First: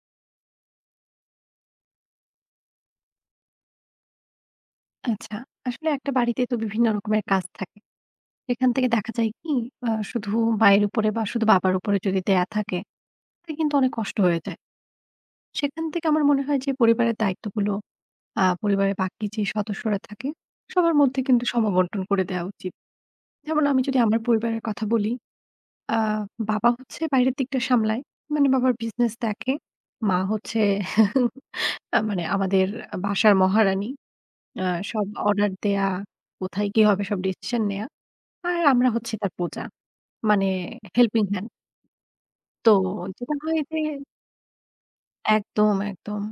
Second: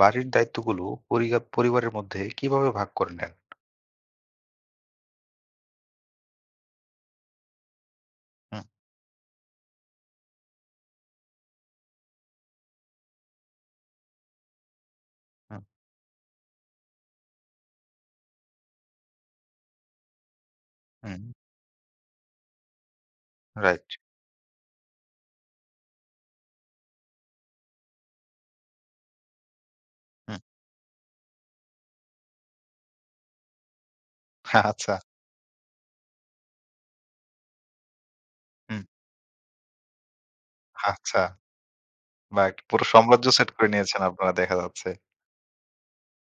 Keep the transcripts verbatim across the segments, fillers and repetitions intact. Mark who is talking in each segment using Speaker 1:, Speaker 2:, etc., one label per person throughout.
Speaker 1: বাড়ির দায়িত্বগুলো পরিগা পরিবারের মধ্যে কিভাবে ভাগ করে নেন?
Speaker 2: আচ্ছা। আসলে একটা বাড়িতে তো বিভিন্ন রকমের কাজ থাকে।
Speaker 1: হুম,
Speaker 2: সেখান থেকে দেখা যায় কি আ শুধু মায়ের উপরে বা শুধু বাবার উপরে যদি দেয়া থাকে, তা কিন্তু অনেক কষ্ট হয়ে যায়।
Speaker 1: হুম,
Speaker 2: সেখান থেকে আমার মনে হয় যে পরিবারের দায়িত্বগুলো আ পরিবারের বাকি যে সদস্যরা থাকে সবার
Speaker 1: হুম,
Speaker 2: মধ্যে কিন্তু সম-বন্টন করে দেয়া উচিত। যেমন আমি
Speaker 1: রাইট।
Speaker 2: যদি আমার পরিবারের কথা বলি, আ বাবা হচ্ছে বাইরের দিকটা সামলায়। মানে বাবার বিজনেস দেখে। মা
Speaker 1: হুম,
Speaker 2: হচ্ছে আ মানে আমাদের বাসার মহারানী। আ
Speaker 1: আচ্ছা,
Speaker 2: সব অর্ডার দেয়া, কোথায় কি হবে সব ডিসিশন নেয়া। আর
Speaker 1: হুম,
Speaker 2: আমরা হচ্ছি তার প্রজা। মানে
Speaker 1: আচ্ছা।
Speaker 2: Helping hand.
Speaker 1: বা একটা
Speaker 2: তো
Speaker 1: পুরো সাম্রাজ্য
Speaker 2: যেটা
Speaker 1: সেট
Speaker 2: হয়
Speaker 1: করে
Speaker 2: যে
Speaker 1: নিয়েছেন আপনারা দেখা যাচ্ছে।
Speaker 2: একদম, একদম।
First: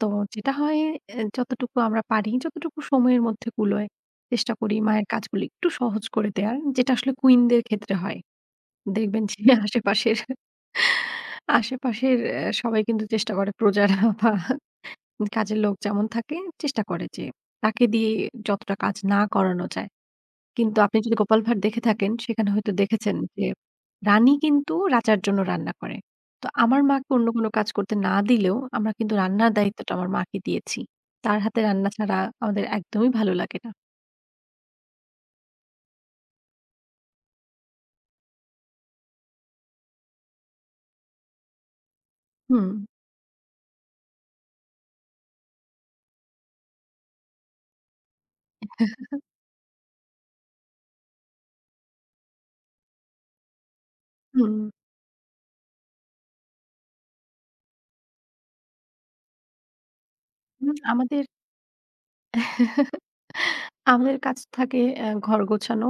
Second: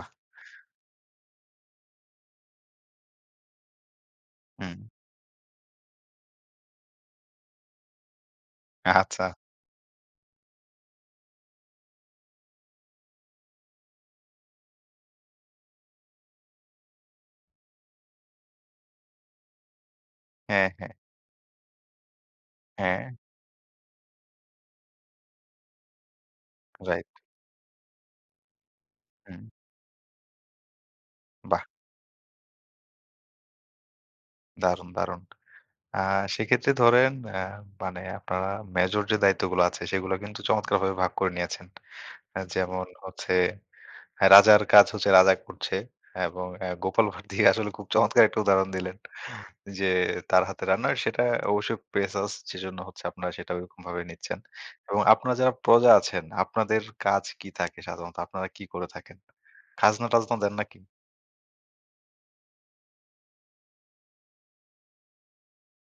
Speaker 2: তো যেটা হয় এ যতটুকু আমরা পারি, যতটুকু সময়ের মধ্যে কুলোয় চেষ্টা করি
Speaker 1: হুম,
Speaker 2: মায়ের কাজগুলো একটু সহজ করে দেয়ার। যেটা আসলে কুইনদের ক্ষেত্রে হয়। দেখবেন
Speaker 1: আচ্ছা।
Speaker 2: যে আশেপাশের, আশেপাশের অ্যা সবাই কিন্তু চেষ্টা করে প্রজারা বা কাজের লোক যেমন থাকে চেষ্টা করে যে তাকে দিয়ে যতটা কাজ না করানো যায়।
Speaker 1: হ্যাঁ,
Speaker 2: কিন্তু
Speaker 1: হ্যাঁ,
Speaker 2: আপনি যদি গোপাল ভাঁড় দেখে থাকেন, সেখানে হয়তো
Speaker 1: হ্যাঁ,
Speaker 2: দেখেছেন যে রানী কিন্তু রাজার জন্য রান্না করে। তো আমার
Speaker 1: রাইট।
Speaker 2: মাকে অন্য কোনো কাজ করতে না দিলেও আমরা কিন্তু
Speaker 1: হুম,
Speaker 2: রান্নার দায়িত্বটা আমার মাকে দিয়েছি। তার হাতে
Speaker 1: বাহ!
Speaker 2: রান্না ছাড়া আমাদের একদমই ভালো লাগে না।
Speaker 1: দারুণ, দারুণ। আ সেক্ষেত্রে ধরেন অ্যা মানে আপনারা মেজর যে দায়িত্বগুলো আছে সেগুলো কিন্তু চমৎকারভাবে ভাগ করে নিয়েছেন। আ
Speaker 2: হুম,
Speaker 1: যেমন হচ্ছে আহ, রাজার কাজ হচ্ছে রাজা করছে এবং অ্যা গোপাল ভাঁড় দিয়ে আসলে খুব চমৎকার একটা উদাহরণ দিলেন। যে তার হাতে রান্না সেটা অবশ্যই প্রেসাস সেজন্য হচ্ছে আপনারা সেটা ওইরকম ভাবে নিচ্ছেন।
Speaker 2: হুম,
Speaker 1: এবং আপনারা যারা প্রজা আছেন, আপনাদের কাজ কি থাকে সাধারণত? আপনারা কি করে থাকেন? খাজনা-টাজনা দেন
Speaker 2: হুম,
Speaker 1: নাকি?
Speaker 2: আমাদের আমাদের কাজ থাকে অ্যা ঘর গোছানো,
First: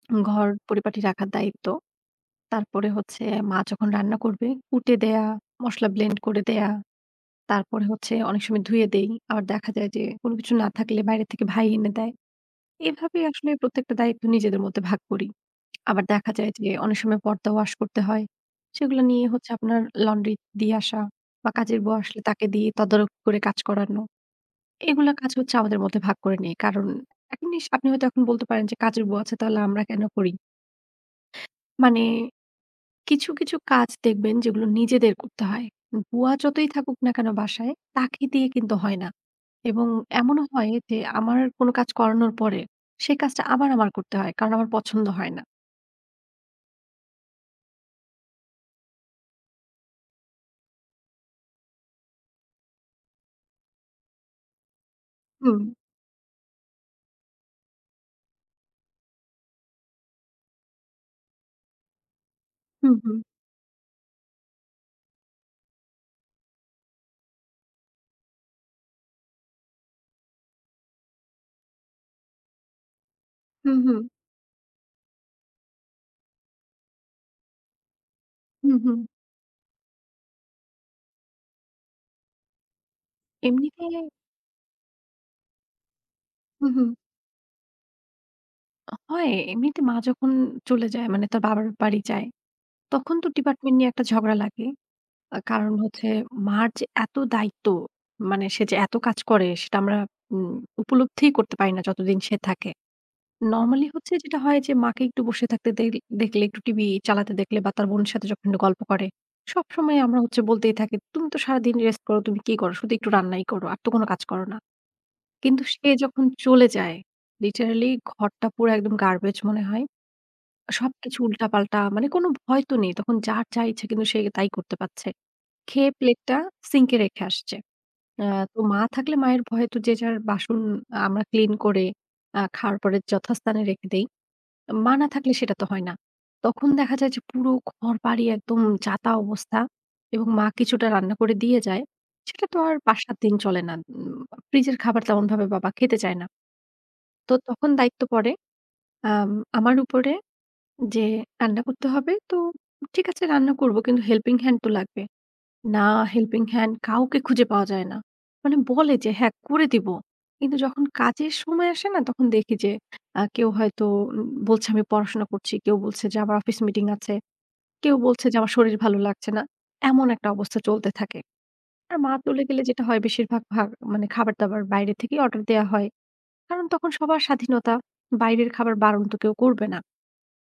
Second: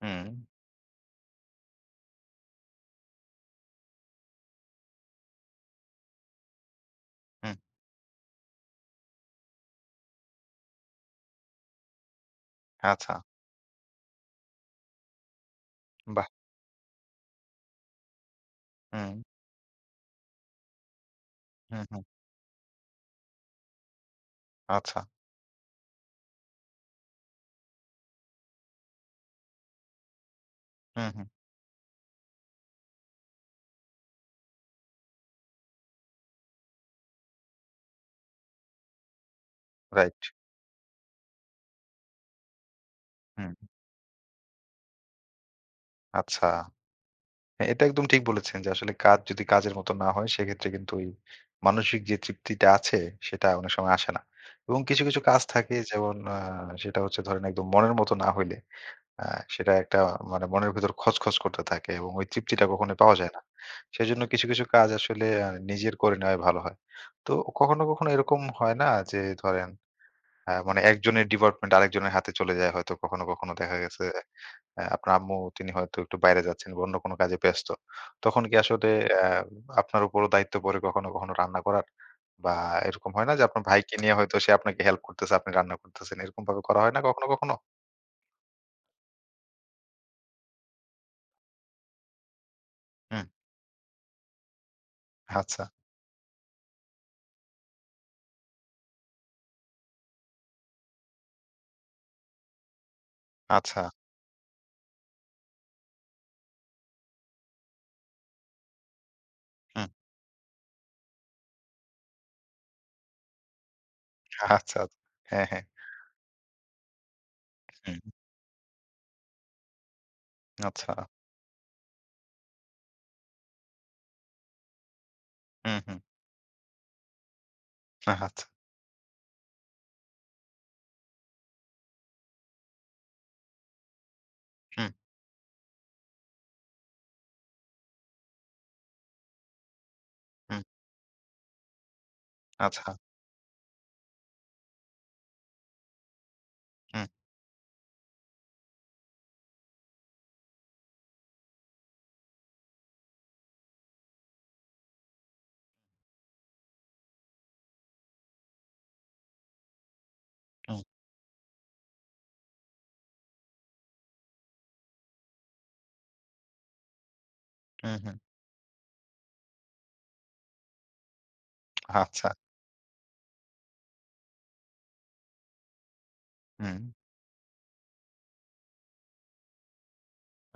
Speaker 1: হুম,
Speaker 2: ঘর পরিপাটি রাখার দায়িত্ব। তারপরে হচ্ছে মা যখন রান্না করবে, কুটে দেয়া, মসলা ব্লেন্ড করে দেয়া।
Speaker 1: হুম,
Speaker 2: তারপরে হচ্ছে অনেক সময় ধুয়ে দেই। আবার দেখা যায় যে কোনো কিছু না থাকলে বাইরে থেকে ভাই এনে দেয়।
Speaker 1: আচ্ছা,
Speaker 2: এভাবেই আসলে প্রত্যেকটা দায়িত্ব নিজেদের মধ্যে ভাগ করি। আবার
Speaker 1: বাহ!
Speaker 2: দেখা যায় যে অনেক সময় পর্দা ওয়াশ করতে হয়। সেগুলো
Speaker 1: হুম,
Speaker 2: নিয়ে হচ্ছে আপনার লন্ড্রি দিয়ে আসা বা কাজের
Speaker 1: হুম,
Speaker 2: বউ
Speaker 1: হুম,
Speaker 2: আসলে তাকে দিয়ে তদারক করে কাজ করানো।
Speaker 1: আচ্ছা,
Speaker 2: এগুলা কাজ হচ্ছে আমাদের মধ্যে ভাগ করে নেই। কারণ একটা জিনিস আপনি হয়তো এখন বলতে পারেন যে কাজের বউ আছে তাহলে আমরা কেন করি?
Speaker 1: হুম, হুম,
Speaker 2: মানে কিছু, কিছু কাজ দেখবেন যেগুলো নিজেদের করতে হয়। বুয়া যতই থাকুক না কেন বাসায়, তাকে দিয়ে কিন্তু হয় না। এবং
Speaker 1: রাইট,
Speaker 2: এমনও হয় যে আমার কোনো কাজ করানোর পরে সেই কাজটা
Speaker 1: হুম,
Speaker 2: আবার আমার করতে হয়। কারণ আমার পছন্দ হয় না।
Speaker 1: আচ্ছা। হ্যাঁ, এটা একদম ঠিক বলেছেন যে আসলে কাজ যদি কাজের মতো না হয় সেক্ষেত্রে কিন্তু ওই মানসিক যে তৃপ্তিটা আছে সেটা অনেক সময় আসে না। এবং কিছু, কিছু কাজ
Speaker 2: হুম,
Speaker 1: থাকে যেমন আ সেটা হচ্ছে ধরেন একদম মনের মতো না হইলে আ সেটা একটা মানে মনের ভেতর খচখচ করতে থাকে এবং ওই তৃপ্তিটা
Speaker 2: হুম,
Speaker 1: কখনোই পাওয়া
Speaker 2: হুম,
Speaker 1: যায় না। সেজন্য কিছু, কিছু কাজ আসলে আ নিজের করে নেওয়াই ভালো হয়। তো কখনো, কখনো এরকম হয় না যে ধরেন আ মানে একজনের ডিপার্টমেন্ট আরেকজনের হাতে চলে যায় হয়তো কখনো, কখনো দেখা
Speaker 2: হুম, হুম,
Speaker 1: গেছে আ আপনার আম্মু তিনি হয়তো একটু বাইরে যাচ্ছেন বা অন্য কোনো কাজে ব্যস্ত। তখন কি
Speaker 2: হুম,
Speaker 1: আসলে
Speaker 2: হুম।
Speaker 1: আ আপনার উপরও দায়িত্ব পড়ে কখনো, কখনো রান্না করার? বা এরকম হয় না যে আপনার
Speaker 2: এমনিতে
Speaker 1: ভাইকে নিয়ে হয়তো সে আপনাকে হেল্প করতেছে, আপনি রান্না করতেছেন। এরকম ভাবে
Speaker 2: হুম,
Speaker 1: করা
Speaker 2: হুম।
Speaker 1: হয় না কখনো, কখনো?
Speaker 2: হয়। এমনিতে মা যখন চলে যায় মানে তার বাবার বাড়ি যায়, তখন
Speaker 1: হুম,
Speaker 2: তো ডিপার্টমেন্ট নিয়ে একটা ঝগড়া লাগে। আ
Speaker 1: আচ্ছা,
Speaker 2: কারণ হচ্ছে মার যে এত দায়িত্ব, মানে সে যে এত কাজ করে সেটা আমরা উম উপলব্ধিই করতে পারি না যতদিন সে থাকে।
Speaker 1: আচ্ছা।
Speaker 2: নরমালি হচ্ছে যেটা হয় যে মাকে একটু বসে থাকতে দেখ দেখলে, একটু টিভি চালাতে দেখলে বা তার বোনের সাথে যখন একটু গল্প করে,
Speaker 1: হুম।
Speaker 2: সবসময় আমরা হচ্ছে বলতেই থাকি, "তুমি তো সারাদিন রেস্ট করো, তুমি কি করো? শুধু একটু রান্নাই করো, আর তো কোনো কাজ করো
Speaker 1: আচ্ছা,
Speaker 2: না।"
Speaker 1: আচ্ছা। হ্যাঁ,
Speaker 2: কিন্তু
Speaker 1: হ্যাঁ।
Speaker 2: সে যখন চলে যায়, লিটারালি
Speaker 1: হুম,
Speaker 2: ঘরটা পুরো একদম গার্বেজ মনে হয়।
Speaker 1: আচ্ছা।
Speaker 2: সবকিছু উল্টাপাল্টা, মানে কোনো ভয় তো নেই। তখন যার যা ইচ্ছা কিন্তু সে তাই করতে পারছে।
Speaker 1: হুম,
Speaker 2: খেয়ে
Speaker 1: হুম।
Speaker 2: প্লেটটা সিঙ্কে রেখে আসছে। আ
Speaker 1: আচ্ছা।
Speaker 2: তো মা থাকলে মায়ের ভয়ে তো যে যার বাসন আমরা ক্লিন করে আ খাওয়ার পরে যথাস্থানে রেখে দেই।
Speaker 1: হুম,
Speaker 2: মা না থাকলে সেটা তো হয় না। তখন দেখা যায় যে পুরো ঘরবাড়ি একদম যাতা অবস্থা এবং মা
Speaker 1: হুম।
Speaker 2: কিছুটা রান্না করে দিয়ে যায়। সেটা তো আর
Speaker 1: আচ্ছা।
Speaker 2: পাঁচ সাত দিন চলে না। উম ফ্রিজের খাবার তেমনভাবে বাবা খেতে চায় না।
Speaker 1: হুম,
Speaker 2: তো তখন দায়িত্ব পড়ে আম আমার উপরে যে রান্না করতে হবে। তো ঠিক আছে রান্না করব কিন্তু হেল্পিং হ্যান্ড তো লাগবে। না হেল্পিং হ্যান্ড কাউকে খুঁজে পাওয়া যায় না। মানে বলে যে হ্যাঁ, করে দিব। কিন্তু
Speaker 1: হুম,
Speaker 2: যখন কাজের সময় আসে না তখন দেখি যে আ কেউ হয়তো উম বলছে আমি পড়াশোনা করছি, কেউ বলছে যে আমার অফিস মিটিং আছে, কেউ
Speaker 1: হুম, হুম।
Speaker 2: বলছে যে আমার শরীর ভালো লাগছে না। এমন একটা অবস্থা চলতে থাকে। আর মা
Speaker 1: আচ্ছা।
Speaker 2: চলে গেলে যেটা হয় বেশিরভাগ ভাগ মানে খাবার-দাবার বাইরে থেকেই অর্ডার দেয়া হয়। কারণ
Speaker 1: হুম,
Speaker 2: তখন সবার স্বাধীনতা। বাইরের খাবার বারণ তো কেউ করবে না।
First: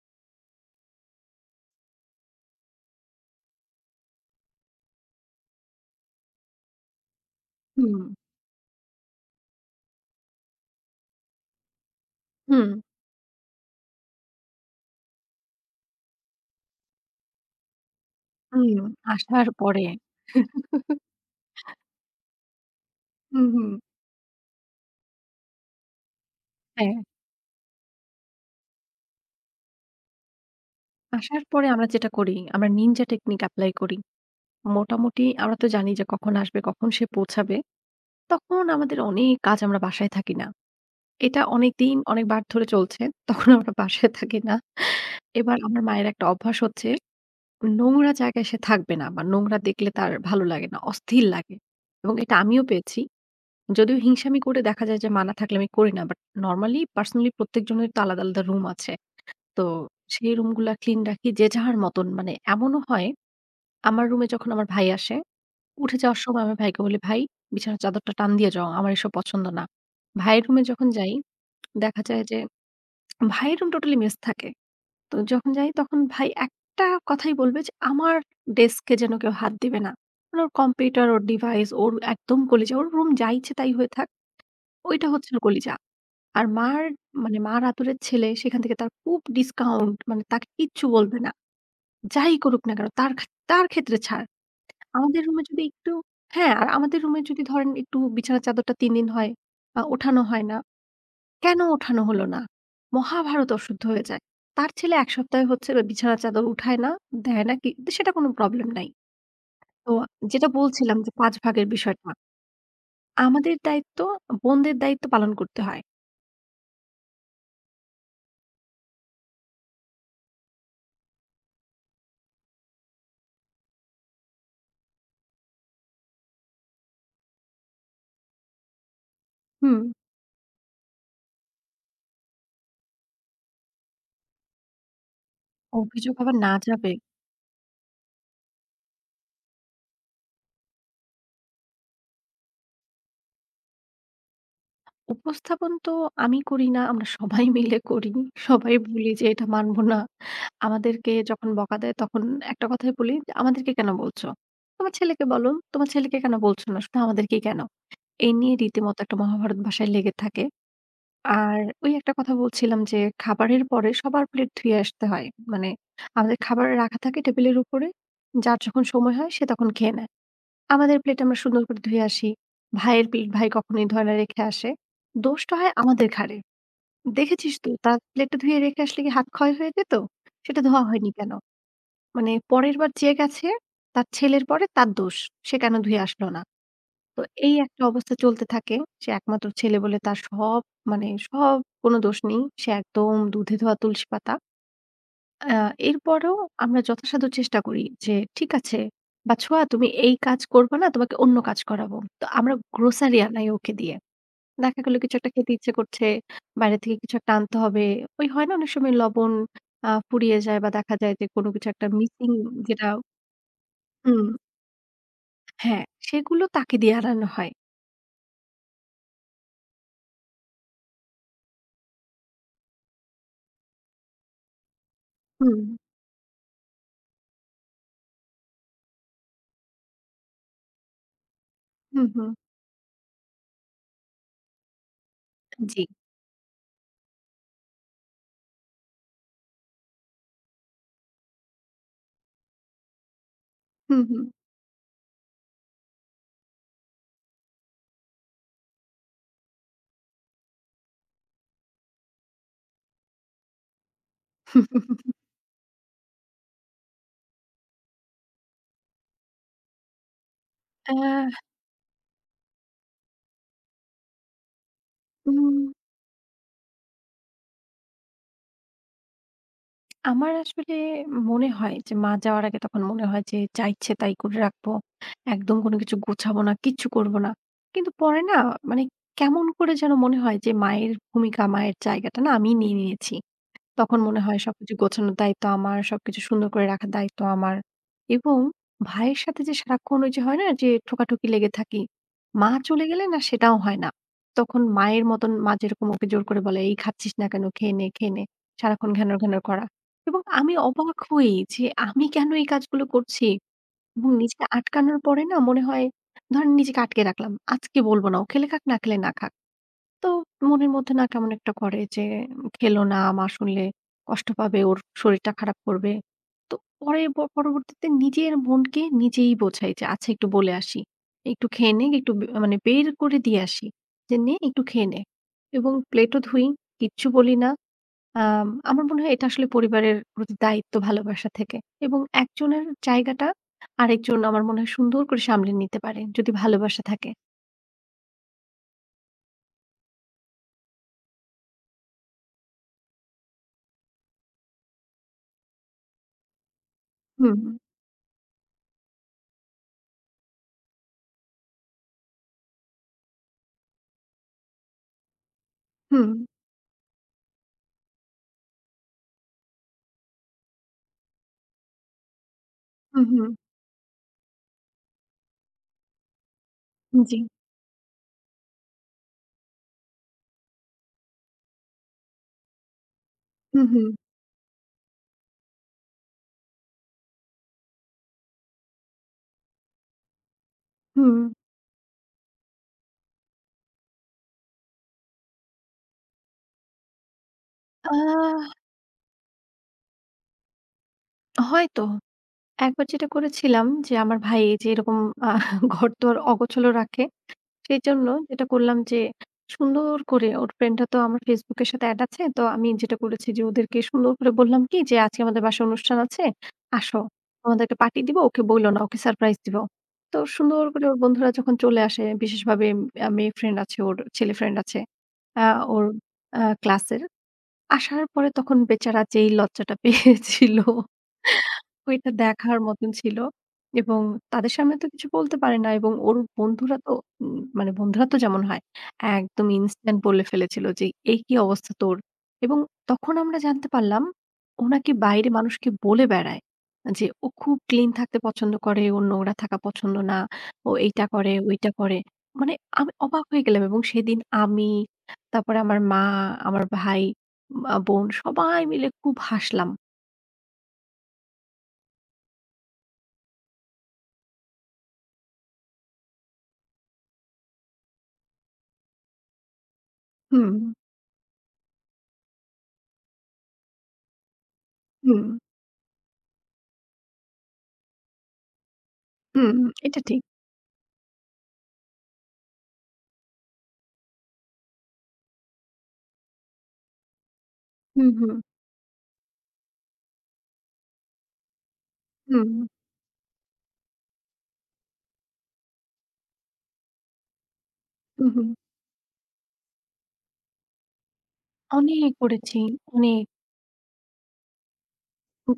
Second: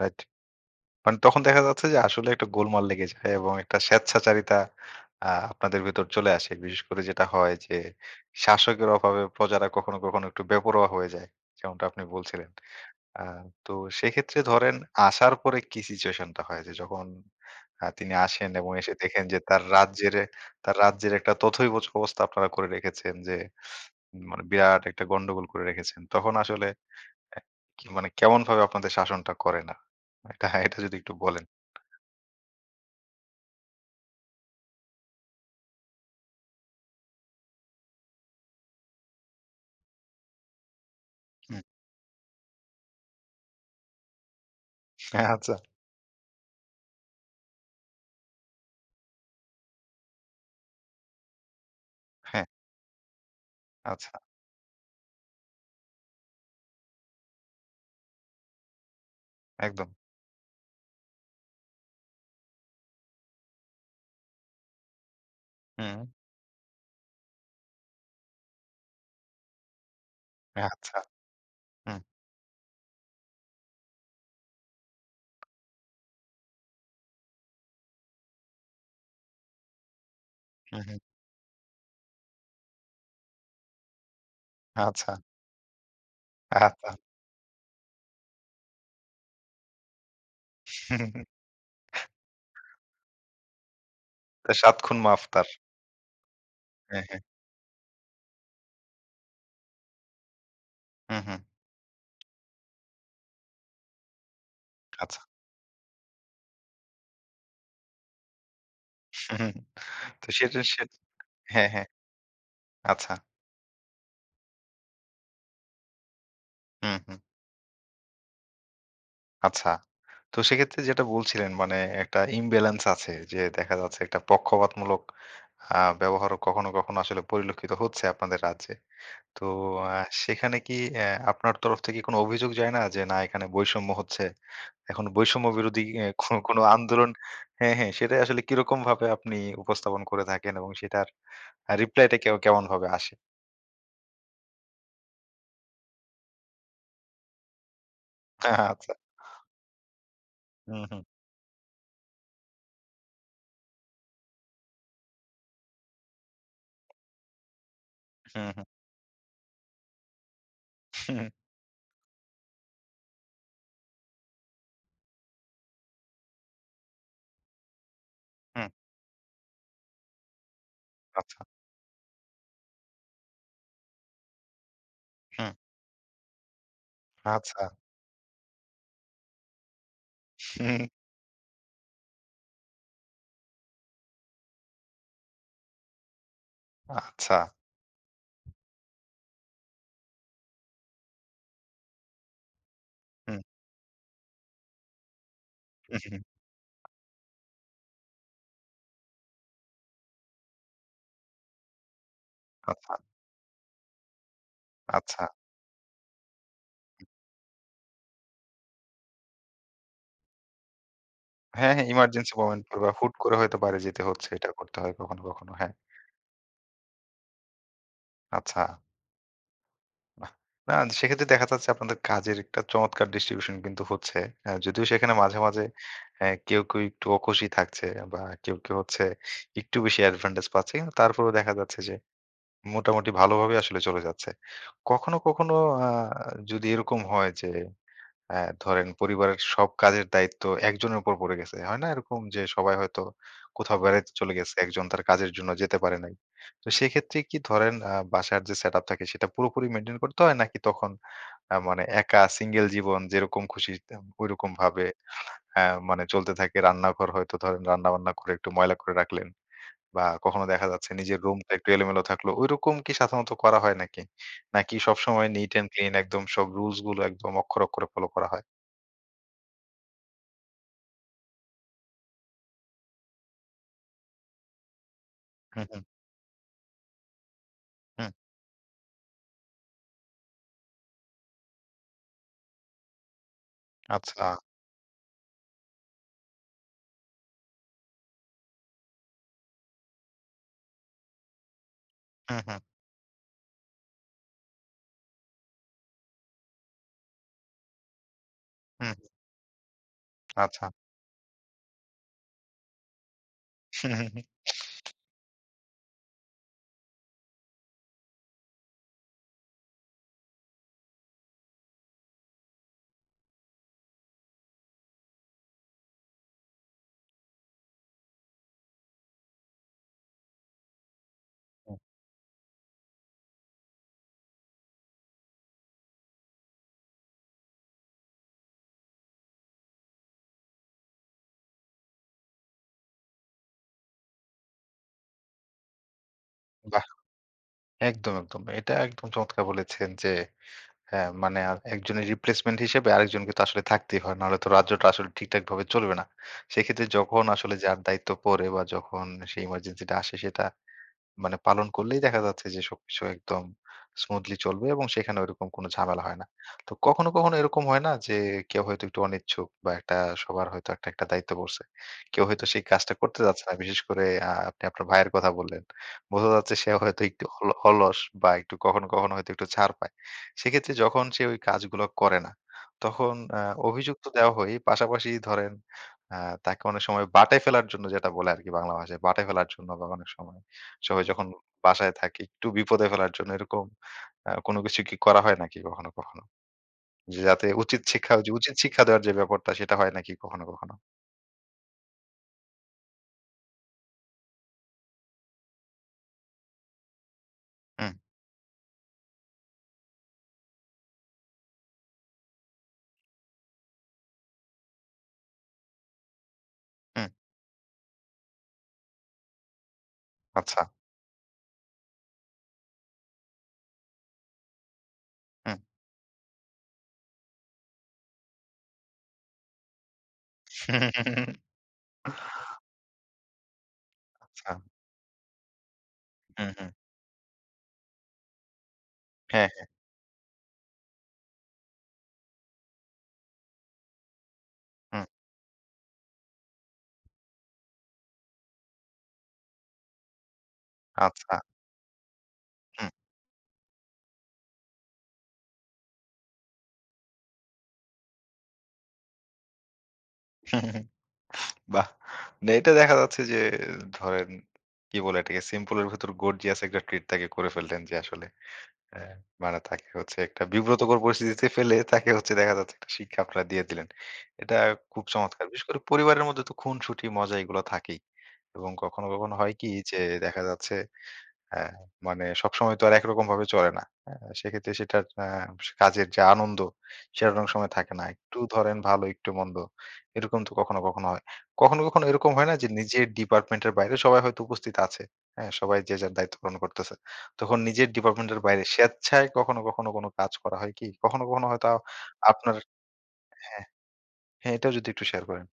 Speaker 1: রাইট। মানে তখন দেখা যাচ্ছে যে আসলে একটা গোলমাল লেগে যায় এবং একটা স্বেচ্ছাচারিতা আ আপনাদের ভেতর চলে আসে। বিশেষ করে যেটা হয় যে
Speaker 2: হুম,
Speaker 1: শাসকের অভাবে প্রজারা কখনো, কখনো একটু বেপরোয়া হয়ে যায়। যেমনটা আপনি বলছিলেন।
Speaker 2: হুম,
Speaker 1: আ তো সেক্ষেত্রে ধরেন আসার পরে কি সিচুয়েশন টা হয়? যে যখন আ তিনি আসেন এবং
Speaker 2: হুম।
Speaker 1: এসে দেখেন যে
Speaker 2: আসার
Speaker 1: তার
Speaker 2: পরে
Speaker 1: রাজ্যের তার রাজ্যের একটা তথৈবচ অবস্থা আপনারা করে রেখেছেন যে
Speaker 2: হুম, হুম।
Speaker 1: উম, মানে বিরাট একটা গন্ডগোল করে রেখেছেন। তখন আসলে
Speaker 2: হ্যাঁ।
Speaker 1: এ কি মানে কেমনভাবে আপনাদের শাসনটা করেন আ এটা এটা যদি একটু
Speaker 2: আসার
Speaker 1: বলেন।
Speaker 2: পরে আমরা যেটা করি, আমরা নিনজা টেকনিক এপ্লাই করি। মোটামুটি আমরা তো জানি যে কখন আসবে, কখন সে পৌঁছাবে। তখন আমাদের অনেক কাজ আমরা বাসায় থাকি না। এটা
Speaker 1: হুম।
Speaker 2: অনেকদিন অনেকবার ধরে চলছে। তখন আমরা বাসায় থাকি না।
Speaker 1: হ্যাঁ, আচ্ছা।
Speaker 2: এবার আমার মায়ের একটা অভ্যাস হচ্ছে নোংরা জায়গায় সে থাকবে না বা নোংরা দেখলে তার ভালো লাগে না, অস্থির লাগে। এবং এটা
Speaker 1: হ্যাঁ,
Speaker 2: আমিও পেয়েছি। যদিও
Speaker 1: আচ্ছা।
Speaker 2: হিংসামি করে দেখা যায় যে মানা থাকলে আমি করি না। বাট নরমালি পার্সোনালি প্রত্যেকজনের তো আলাদা, আলাদা রুম আছে। তো
Speaker 1: একদম।
Speaker 2: সেই রুমগুলা ক্লিন রাখি যে যার মতন। মানে এমনও হয় আমার রুমে যখন আমার ভাই আসে, উঠে
Speaker 1: হুম।
Speaker 2: যাওয়ার সময় আমার ভাইকে বলি, "ভাই, বিছানার চাদরটা টান দিয়ে যাও। আমার এসব পছন্দ না।" ভাইয়ের রুমে যখন
Speaker 1: আচ্ছা।
Speaker 2: যাই,
Speaker 1: হুম,
Speaker 2: দেখা যায় যে ভাইয়ের রুম টোটালি মেস থাকে। তো যখন যাই তখন ভাই একটা কথাই বলবে যে, "আমার ডেস্কে যেন কেউ হাত দিবে না।" মানে ওর
Speaker 1: হুম, হুম।
Speaker 2: কম্পিউটার, ওর ডিভাইস, ওর একদম কলিজা। ওর রুম যা ইচ্ছে তাই হয়ে থাক। ওইটা
Speaker 1: আচ্ছা,
Speaker 2: হচ্ছে ওর কলিজা। আর মার
Speaker 1: আচ্ছা।
Speaker 2: মানে মার আদরের ছেলে, সেখান থেকে তার খুব ডিসকাউন্ট মানে তাকে কিচ্ছু বলবে না। যাই করুক না কেন তার খা তার ক্ষেত্রে ছাড়।
Speaker 1: তো সাত খুন
Speaker 2: আমাদের
Speaker 1: মাফ
Speaker 2: রুমে
Speaker 1: তার।
Speaker 2: যদি একটু হ্যাঁ, আর আমাদের
Speaker 1: হ্যাঁ,
Speaker 2: রুমে
Speaker 1: হ্যাঁ।
Speaker 2: যদি ধরেন একটু বিছানার চাদরটা তিন দিন হয়, আ ওঠানো হয় না।
Speaker 1: হুম, হুম।
Speaker 2: কেন ওঠানো হলো না? মহাভারত অশুদ্ধ হয়ে যায়। তার ছেলে এক
Speaker 1: আচ্ছা।
Speaker 2: সপ্তাহে হচ্ছে বা বিছানার চাদর উঠায় না, দেয় না কি সেটা কোনো প্রবলেম নাই।
Speaker 1: হুম, হুম,
Speaker 2: তো
Speaker 1: তো
Speaker 2: যেটা
Speaker 1: সেটা সে
Speaker 2: বলছিলাম যে পাঁচ ভাগের
Speaker 1: হ্যাঁ, হ্যাঁ।
Speaker 2: বিষয়টা।
Speaker 1: আচ্ছা।
Speaker 2: আমাদের দায়িত্ব, বোনদের দায়িত্ব পালন করতে হয়।
Speaker 1: হুম, হুম। আচ্ছা। তো সেক্ষেত্রে যেটা বলছিলেন মানে একটা ইমব্যালেন্স আছে যে দেখা যাচ্ছে একটা পক্ষপাতমূলক আ ব্যবহারও কখনো, কখনো আসলে পরিলক্ষিত হচ্ছে আপনাদের রাজ্যে। তো
Speaker 2: হুম,
Speaker 1: আ সেখানে কি অ্যা আপনার তরফ থেকে কোনো অভিযোগ যায় না যে না এখানে বৈষম্য হচ্ছে? এখন বৈষম্য বিরোধী এ
Speaker 2: অভিযোগ আবার
Speaker 1: কোনো,
Speaker 2: না
Speaker 1: কোনো
Speaker 2: যাবে।
Speaker 1: আন্দোলন হ্যাঁ, হ্যাঁ সেটাই আসলে কিরকমভাবে আপনি উপস্থাপন করে থাকেন এবং সেটার আ রিপ্লাইটা কেও কেমনভাবে আসে?
Speaker 2: উপস্থাপন তো আমি করি না। আমরা সবাই মিলে করি। সবাই
Speaker 1: আচ্ছা।
Speaker 2: বলি যে, "এটা মানব না।"
Speaker 1: হুম, হুম।
Speaker 2: আমাদেরকে যখন বকা দেয় তখন একটা কথাই বলি যে, "আমাদেরকে কেন বলছো? তোমার ছেলেকে বলো। তোমার ছেলেকে কেন বলছো না? শুধু আমাদেরকেই কেন?" এই
Speaker 1: হুম,
Speaker 2: নিয়ে
Speaker 1: হুম।
Speaker 2: রীতিমতো একটা মহাভারত বাসায় লেগে থাকে।
Speaker 1: হুম,
Speaker 2: আর ওই একটা কথা বলছিলাম যে, খাবারের পরে সবার প্লেট ধুয়ে আসতে হয়। মানে আমাদের খাবার রাখা থাকে টেবিলের উপরে। যার
Speaker 1: হুম।
Speaker 2: যখন সময় হয় সে তখন খেয়ে নেয়। আমাদের প্লেট আমরা
Speaker 1: আচ্ছা।
Speaker 2: সুন্দর করে ধুয়ে আসি। ভাইয়ের প্লেট ভাই কখনোই ধয় না, রেখে আসে।
Speaker 1: হুম,
Speaker 2: দোষটা হয় আমাদের ঘাড়ে। দেখেছিস
Speaker 1: আচ্ছা।
Speaker 2: তো তার প্লেটটা ধুয়ে রেখে আসলে কি হাত ক্ষয় হয়ে যেত? সেটা ধোয়া হয়নি কেন? মানে পরের বার যে গেছে তার ছেলের পরে তার দোষ। সে কেন ধুয়ে আসলো না? তো
Speaker 1: আচ্ছা।
Speaker 2: এই একটা অবস্থা চলতে থাকে। সে একমাত্র ছেলে বলে তার সব মানে সব কোনো দোষ নেই। সে একদম
Speaker 1: হুম,
Speaker 2: দুধে ধোয়া তুলসী পাতা। আ
Speaker 1: হুম, হুম।
Speaker 2: এরপরেও আমরা যথাসাধ্য চেষ্টা করি যে, "ঠিক আছে, বাছুয়া তুমি এই কাজ করবা না, তোমাকে অন্য কাজ করাবো।" তো আমরা
Speaker 1: আচ্ছা,
Speaker 2: গ্রোসারি আনাই ওকে দিয়ে। দেখা গেল কিছু
Speaker 1: আচ্ছা।
Speaker 2: একটা খেতে ইচ্ছে করছে, বাইরে থেকে কিছু একটা আনতে হবে। ওই হয় না অনেক সময় লবণ আ ফুরিয়ে যায় বা দেখা যায় যে কোনো কিছু
Speaker 1: হ্যাঁ,
Speaker 2: একটা
Speaker 1: হ্যাঁ,
Speaker 2: মিসিং
Speaker 1: ইমার্জেন্সি মোমেন্ট
Speaker 2: যেটা
Speaker 1: বা হুট করে হয়তো বাইরে যেতে
Speaker 2: হুম,
Speaker 1: হচ্ছে। এটা করতে হয় কখনো, কখনো। হ্যাঁ,
Speaker 2: হ্যাঁ, সেগুলো তাকে দিয়ে আনানো হয়।
Speaker 1: আচ্ছা। বাহ! না সেক্ষেত্রে দেখা যাচ্ছে আপনাদের কাজের একটা চমৎকার ডিস্ট্রিবিউশন কিন্তু হচ্ছে। আ যদিও সেখানে মাঝে,
Speaker 2: হুম,
Speaker 1: মাঝে অ্যা কেউ, কেউ একটু অখুশি থাকছে বা কেউ, কেউ হচ্ছে একটু বেশি অ্যাডভান্টেজ পাচ্ছে। কিন্তু তারপরেও দেখা যাচ্ছে যে
Speaker 2: হুম, হুম।
Speaker 1: মোটামুটি ভালোভাবে আসলে চলে যাচ্ছে। কখনো, কখনো
Speaker 2: জি,
Speaker 1: আ যদি এরকম হয় যে হ্যাঁ, ধরেন পরিবারের সব কাজের দায়িত্ব একজনের উপর পড়ে গেছে। হয় না এরকম যে সবাই হয়তো কোথাও
Speaker 2: হুম,
Speaker 1: বেড়াইতে
Speaker 2: হুম।
Speaker 1: চলে গেছে, একজন তার কাজের জন্য যেতে পারে নাই। তো সেক্ষেত্রে কি ধরেন আ বাসার যে সেটআপ থাকে সেটা পুরোপুরি মেইনটেইন করতে হয়? নাকি তখন আ মানে একা সিঙ্গেল জীবন যেরকম খুশি তেম ঐরকম ভাবে আ মানে চলতে থাকে? রান্নাঘর হয়তো ধরেন রান্না-বান্না করে একটু ময়লা করে রাখলেন বা কখনো দেখা যাচ্ছে নিজের
Speaker 2: অ্যা
Speaker 1: রুমটা একটু এলোমেলো থাকলো। ঐরকম কি সাধারণত করা হয় নাকি? নাকি সবসময় নিট
Speaker 2: উম
Speaker 1: অ্যান্ড ক্লিন একদম সব রুলস গুলো একদম অক্ষরে, অক্ষরে ফলো করা হয়?
Speaker 2: আমার আসলে মনে হয় যে মা যাওয়ার আগে তখন মনে হয় যে যা ইচ্ছে তাই করে রাখবো। একদম
Speaker 1: হু,
Speaker 2: কোনো
Speaker 1: হু।
Speaker 2: কিছু গোছাবো না, কিচ্ছু করব না। কিন্তু
Speaker 1: হুম,
Speaker 2: পরে না মানে কেমন করে যেন মনে হয় যে মায়ের ভূমিকা, মায়ের জায়গাটা না আমিই নিয়ে নিয়েছি। তখন মনে
Speaker 1: আচ্ছা।
Speaker 2: হয় সবকিছু গোছানোর দায়িত্ব আমার, সবকিছু সুন্দর করে রাখার দায়িত্ব আমার। এবং ভাইয়ের সাথে যে সারাক্ষণ ওই যে হয় না যে ঠোকাঠুকি লেগে থাকি,
Speaker 1: হুম,
Speaker 2: মা
Speaker 1: হুম,
Speaker 2: চলে গেলে না সেটাও হয় না। তখন মায়ের মতন মা যেরকম ওকে জোর করে বলে, "এই খাচ্ছিস না কেন? খেয়ে নে, খেয়ে নে।" সারাক্ষণ
Speaker 1: হুম,
Speaker 2: ঘ্যানর, ঘ্যানর করা। এবং আমি
Speaker 1: আচ্ছা।
Speaker 2: অবাক হই যে আমি কেন এই কাজগুলো করছি?
Speaker 1: হুম, হুম,
Speaker 2: এবং
Speaker 1: হুম,
Speaker 2: নিজেকে আটকানোর পরে না মনে হয় ধরেন নিজেকে আটকে রাখলাম। আজকে বলব না। ও খেলে খাক, না খেলে না খাক। তো মনের মধ্যে না কেমন একটা করে যে খেলো না, মা শুনলে কষ্ট পাবে, ওর শরীরটা খারাপ করবে। তো পরে প পরবর্তীতে নিজের বোনকে নিজেই বোঝাই যে, "আচ্ছা একটু বলে আসি। একটু খেয়ে
Speaker 1: হুম।
Speaker 2: নে, একটু বে মানে বের করে দিয়ে আসি। যে নে একটু খেয়ে নে।" এবং প্লেটও ধুই, কিচ্ছু বলি না। আম আমার মনে হয় এটা আসলে পরিবারের প্রতি দায়িত্ব ভালোবাসা থেকে এবং একজনের জায়গাটা আরেকজন আমার মনে হয় সুন্দর করে সামলে নিতে পারে যদি ভালোবাসা
Speaker 1: বাহ!
Speaker 2: থাকে।
Speaker 1: একদম, একদম। এটা একদম চমৎকার বলেছেন যে, হ্যাঁ, মানে আ একজনের রিপ্লেসমেন্ট হিসেবে আরেকজনকে তো আসলে থাকতেই হয়। নাহলে তো রাজ্যটা আসলে ঠিকঠাকভাবে চলবে না। সেক্ষেত্রে যখন
Speaker 2: হুম,
Speaker 1: আসলে যার দায়িত্ব পড়ে বা যখন সেই ইমার্জেন্সিটা আসে সেটা মানে পালন করলেই দেখা যাচ্ছে যে সবকিছু একদম স্মুথলি চলবে এবং সেখানে ওইরকম কোনো ঝামেলা
Speaker 2: হুম,
Speaker 1: হয় না। তো কখনো, কখনো এরকম হয় না যে কেউ হয়তো একটু অনিচ্ছুক বা একটা সবার হয়তো একটা, একটা দায়িত্ব পড়ছে। কেউ হয়তো সেই কাজটা
Speaker 2: হুম,
Speaker 1: করতে
Speaker 2: হুম,
Speaker 1: যাচ্ছে না। বিশেষ করে আ আপনি আপনার ভাইয়ের কথা বললেন। বোঝা যাচ্ছে সে হয়তো
Speaker 2: জি।
Speaker 1: একটু অল অলস বা একটু কখনো, কখনো হয়তো একটু ছাড় পায়। সেক্ষেত্রে যখন সে ওই কাজগুলো করে না, তখন আ
Speaker 2: হুম, হুম,
Speaker 1: অভিযোগ তো দেওয়া হয়ই। পাশাপাশি ধরেন আ তাকে অনেক সময় বাঁটায় ফেলার জন্য যেটা বলে আরকি বাংলা ভাষায়, বাঁটায় ফেলার জন্য বা অনেক সময় সবাই
Speaker 2: হুম।
Speaker 1: যখন বাসায় থাকে একটু বিপদে ফেলার জন্য এরকম আ কোনো কিছু কি করা হয় নাকি কখনো, কখনো? যে যাতে উচিত
Speaker 2: আ
Speaker 1: শিক্ষা যে উচিত শিক্ষা দেওয়ার যে ব্যাপারটা সেটা হয় নাকি কখনো, কখনো?
Speaker 2: হয়তো। একবার যেটা করেছিলাম যে আমার ভাই এই যে এরকম আ ঘরদোর অগোছালো রাখে।
Speaker 1: হুম,
Speaker 2: সেজন্য যেটা করলাম যে সুন্দর করে ওর ফ্রেন্ডরা তো আমার Facebook এর সাথে এড আছে। তো আমি যেটা করেছি যে ওদেরকে সুন্দর করে বললাম কি যে, "আজকে আমাদের বাসায় অনুষ্ঠান আছে। আসো।
Speaker 1: হুম।
Speaker 2: তোমাদেরকে পার্টি দিব। ওকে বইলো না। ওকে সারপ্রাইজ দিব।" তো
Speaker 1: আচ্ছা।
Speaker 2: সুন্দর করে ওর বন্ধুরা যখন চলে আসে, বিশেষভাবে আ মেয়ে ফ্রেন্ড আছে ওর, ছেলে ফ্রেন্ড আছে। আ
Speaker 1: হুম।
Speaker 2: ওর আ ক্লাসের। আসার পরে তখন বেচারা যেই লজ্জাটা পেয়েছিল ওইটা দেখার মতন ছিল। এবং
Speaker 1: আচ্ছা।
Speaker 2: তাদের সামনে তো কিছু বলতে পারে না এবং ওর
Speaker 1: হুম, হুম।
Speaker 2: বন্ধুরা তো উম মানে বন্ধুরা তো যেমন হয় একদম
Speaker 1: হ্যাঁ, হ্যাঁ।
Speaker 2: ইনস্ট্যান্ট বলে ফেলেছিল যে, "এই কি অবস্থা তোর?" এবং তখন আমরা জানতে পারলাম ও নাকি
Speaker 1: হুম।
Speaker 2: বাইরে মানুষকে বলে বেড়ায় যে, ও খুব ক্লিন থাকতে পছন্দ করে, ওর নোংরা থাকা পছন্দ না, ও এইটা করে,
Speaker 1: আচ্ছা।
Speaker 2: ওইটা করে। মানে
Speaker 1: হুম।
Speaker 2: আমি অবাক হয়ে গেলাম এবং সেদিন আমি, তারপরে আমার মা, আমার ভাই মা, বোন সবাই মিলে খুব হাসলাম।
Speaker 1: হুম, হুম, বাহ! না এটা দেখা যাচ্ছে যে ধরেন কি বলে এটাকে সিম্পল এর ভেতর গর্জিয়াস একটা ট্রিট তাকে করে ফেললেন যে আসলে হ্যাঁ, মানে তাকে হচ্ছে একটা
Speaker 2: হুম,
Speaker 1: বিব্রতকর পরিস্থিতিতে ফেলে তাকে হচ্ছে দেখা যাচ্ছে একটা শিক্ষা আপনারা দিয়ে দিলেন। এটা খুব
Speaker 2: হুম,
Speaker 1: চমৎকার। বিশেষ করে পরিবারের মধ্যে তো খুনসুটি মজা এগুলো থাকেই। এবং কখনো, কখনো
Speaker 2: হুম,
Speaker 1: হয় কি যে
Speaker 2: এটা ঠিক।
Speaker 1: দেখা যাচ্ছে হ্যাঁ, মানে সবসময় তো আর একরকম ভাবে চলে না। হ্যাঁ? সেক্ষেত্রে সেটার আ কাজের যে আনন্দ সেটা অনেক সময় থাকে না।
Speaker 2: হুম, হুম,
Speaker 1: একটু ধরেন ভালো, একটু মন্দ। এরকম তো কখনো, কখনো হয়। কখনো, কখনো এরকম হয়
Speaker 2: হুম,
Speaker 1: না যে নিজের ডিপার্টমেন্টের বাইরে সবাই হয়তো উপস্থিত আছে। হ্যাঁ? সবাই যে যার দায়িত্ব পালন করতেছে। তখন নিজের
Speaker 2: হুম,
Speaker 1: ডিপার্টমেন্টের
Speaker 2: হুম।
Speaker 1: বাইরে স্বেচ্ছায় কখনো, কখনো কোনো কাজ করা হয় কি? কখনো, কখনো হয়তো
Speaker 2: অনেক
Speaker 1: আপনার
Speaker 2: করেছি, অনেক।
Speaker 1: হ্যাঁ, হ্যাঁ, এটাও যদি একটু শেয়ার করেন।
Speaker 2: হু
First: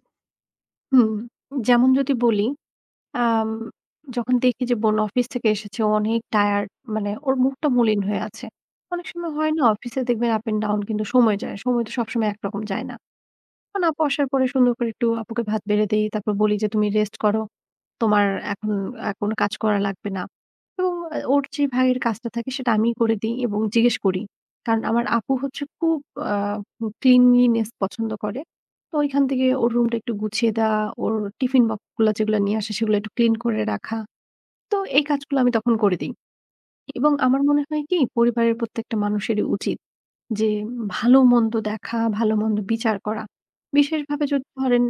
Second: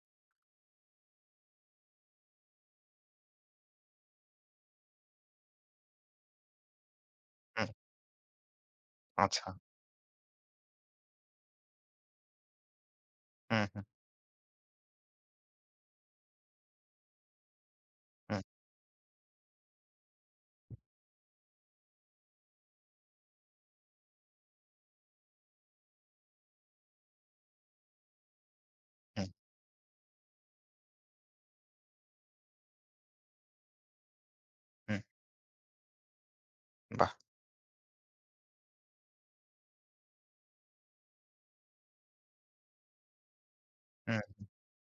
Speaker 2: হুম, যেমন যদি বলি, আম যখন দেখি যে বোন অফিস থেকে এসেছে ও অনেক টায়ার্ড মানে ওর
Speaker 1: হুম,
Speaker 2: মুখটা মলিন হয়ে আছে। অনেক সময়
Speaker 1: আচ্ছা।
Speaker 2: হয় না অফিসে দেখবেন আপ অ্যান্ড ডাউন কিন্তু সময় যায়। সময় তো সবসময় একরকম যায় না।
Speaker 1: হুম,
Speaker 2: তখন
Speaker 1: হুম,
Speaker 2: আপু আসার পরে সুন্দর করে একটু আপুকে ভাত বেড়ে দেই। তারপর বলি যে, "তুমি রেস্ট করো।" তোমার
Speaker 1: হুম,
Speaker 2: এখন আ কোনো কাজ করা লাগবে না। এবং আ ওর যে ভাগের কাজটা থাকে সেটা আমিই করে দেই এবং জিজ্ঞেস করি। কারণ আমার আপু হচ্ছে খুব আ cleanliness পছন্দ করে। তো ওইখান
Speaker 1: হুম,
Speaker 2: থেকে ওর রুমটা একটু গুছিয়ে দেওয়া, ওর টিফিন বক্সগুলা যেগুলা নিয়ে আসে সেগুলো একটু ক্লিন করে রাখা। তো
Speaker 1: হুম।
Speaker 2: এই কাজগুলো আমি তখন করে দেই।
Speaker 1: বাহ!
Speaker 2: এবং আমার মনে হয় কি পরিবারের প্রত্যেকটা মানুষেরই উচিত যে ভালো-মন্দ দেখা, ভালো-মন্দ বিচার করা। বিশেষভাবে
Speaker 1: হুম,
Speaker 2: যদি ধরেন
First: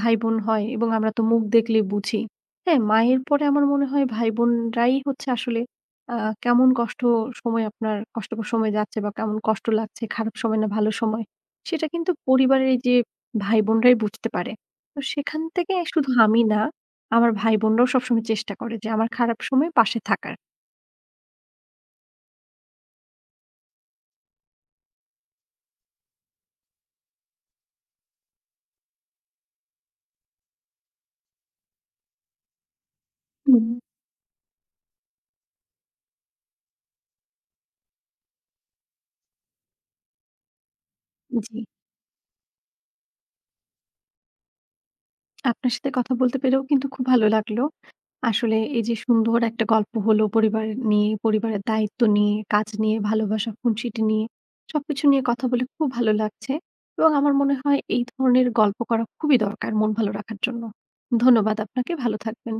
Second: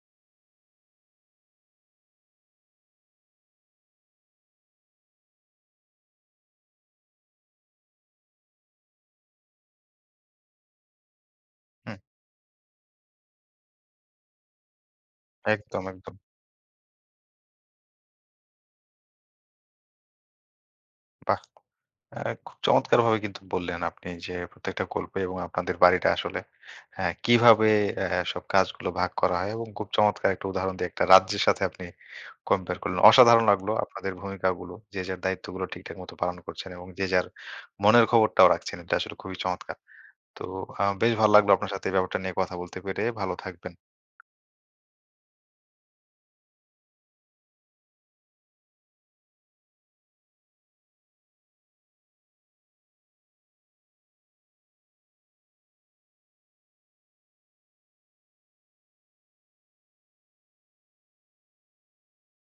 Speaker 2: ভাই-বোন হয় এবং আমরা তো মুখ দেখলেই বুঝি। হ্যাঁ, মায়ের পরে আমার মনে হয় ভাই-বোনরাই হচ্ছে আসলে আ কেমন কষ্ট সময় আপনার কষ্টকর সময় যাচ্ছে বা কেমন কষ্ট লাগছে, খারাপ সময় না ভালো সময়, সেটা
Speaker 1: হুম।
Speaker 2: কিন্তু পরিবারের এই যে ভাই-বোনরাই বুঝতে পারে। তো সেখান থেকে
Speaker 1: একদম,
Speaker 2: শুধু
Speaker 1: একদম।
Speaker 2: আমি না, আমার ভাই-বোনরাও সবসময় চেষ্টা করে যে আমার খারাপ সময়ে পাশে থাকার।
Speaker 1: বাহ! অ্যা খুব চমৎকারভাবে কিন্তু বললেন আপনি যে প্রত্যেকটা গল্পে এবং আপনাদের বাড়িটা আসলে অ্যা কিভাবে অ্যা সব কাজগুলো ভাগ করা হয় এবং খুব চমৎকার একটা উদাহরণ দিয়ে একটা রাজ্যের সাথে আপনি কম্পেয়ার করলেন। অসাধারণ
Speaker 2: হুম।
Speaker 1: লাগলো আপনাদের ভূমিকাগুলো। যে যার দায়িত্বগুলো ঠিকঠাক মতো পালন করছেন এবং যে যার মনের খবরটাও রাখছেন। এটা আসলে খুবই চমৎকার। তো আ বেশ ভালো লাগলো
Speaker 2: জি,
Speaker 1: আপনার সাথে এই ব্যাপারটা নিয়ে কথা বলতে পেরে। ভালো থাকবেন।
Speaker 2: আপনার সাথে কথা বলতে পেরেও কিন্তু খুব ভালো লাগলো। আসলে এই যে সুন্দর একটা গল্প হলো পরিবার নিয়ে, পরিবারের দায়িত্ব নিয়ে, কাজ নিয়ে, ভালোবাসা, খুনসুটি নিয়ে সবকিছু নিয়ে কথা বলে খুব ভালো লাগছে এবং আমার মনে হয় এই ধরনের গল্প করা খুবই দরকার মন ভালো রাখার জন্য। ধন্যবাদ আপনাকে, ভালো থাকবেন।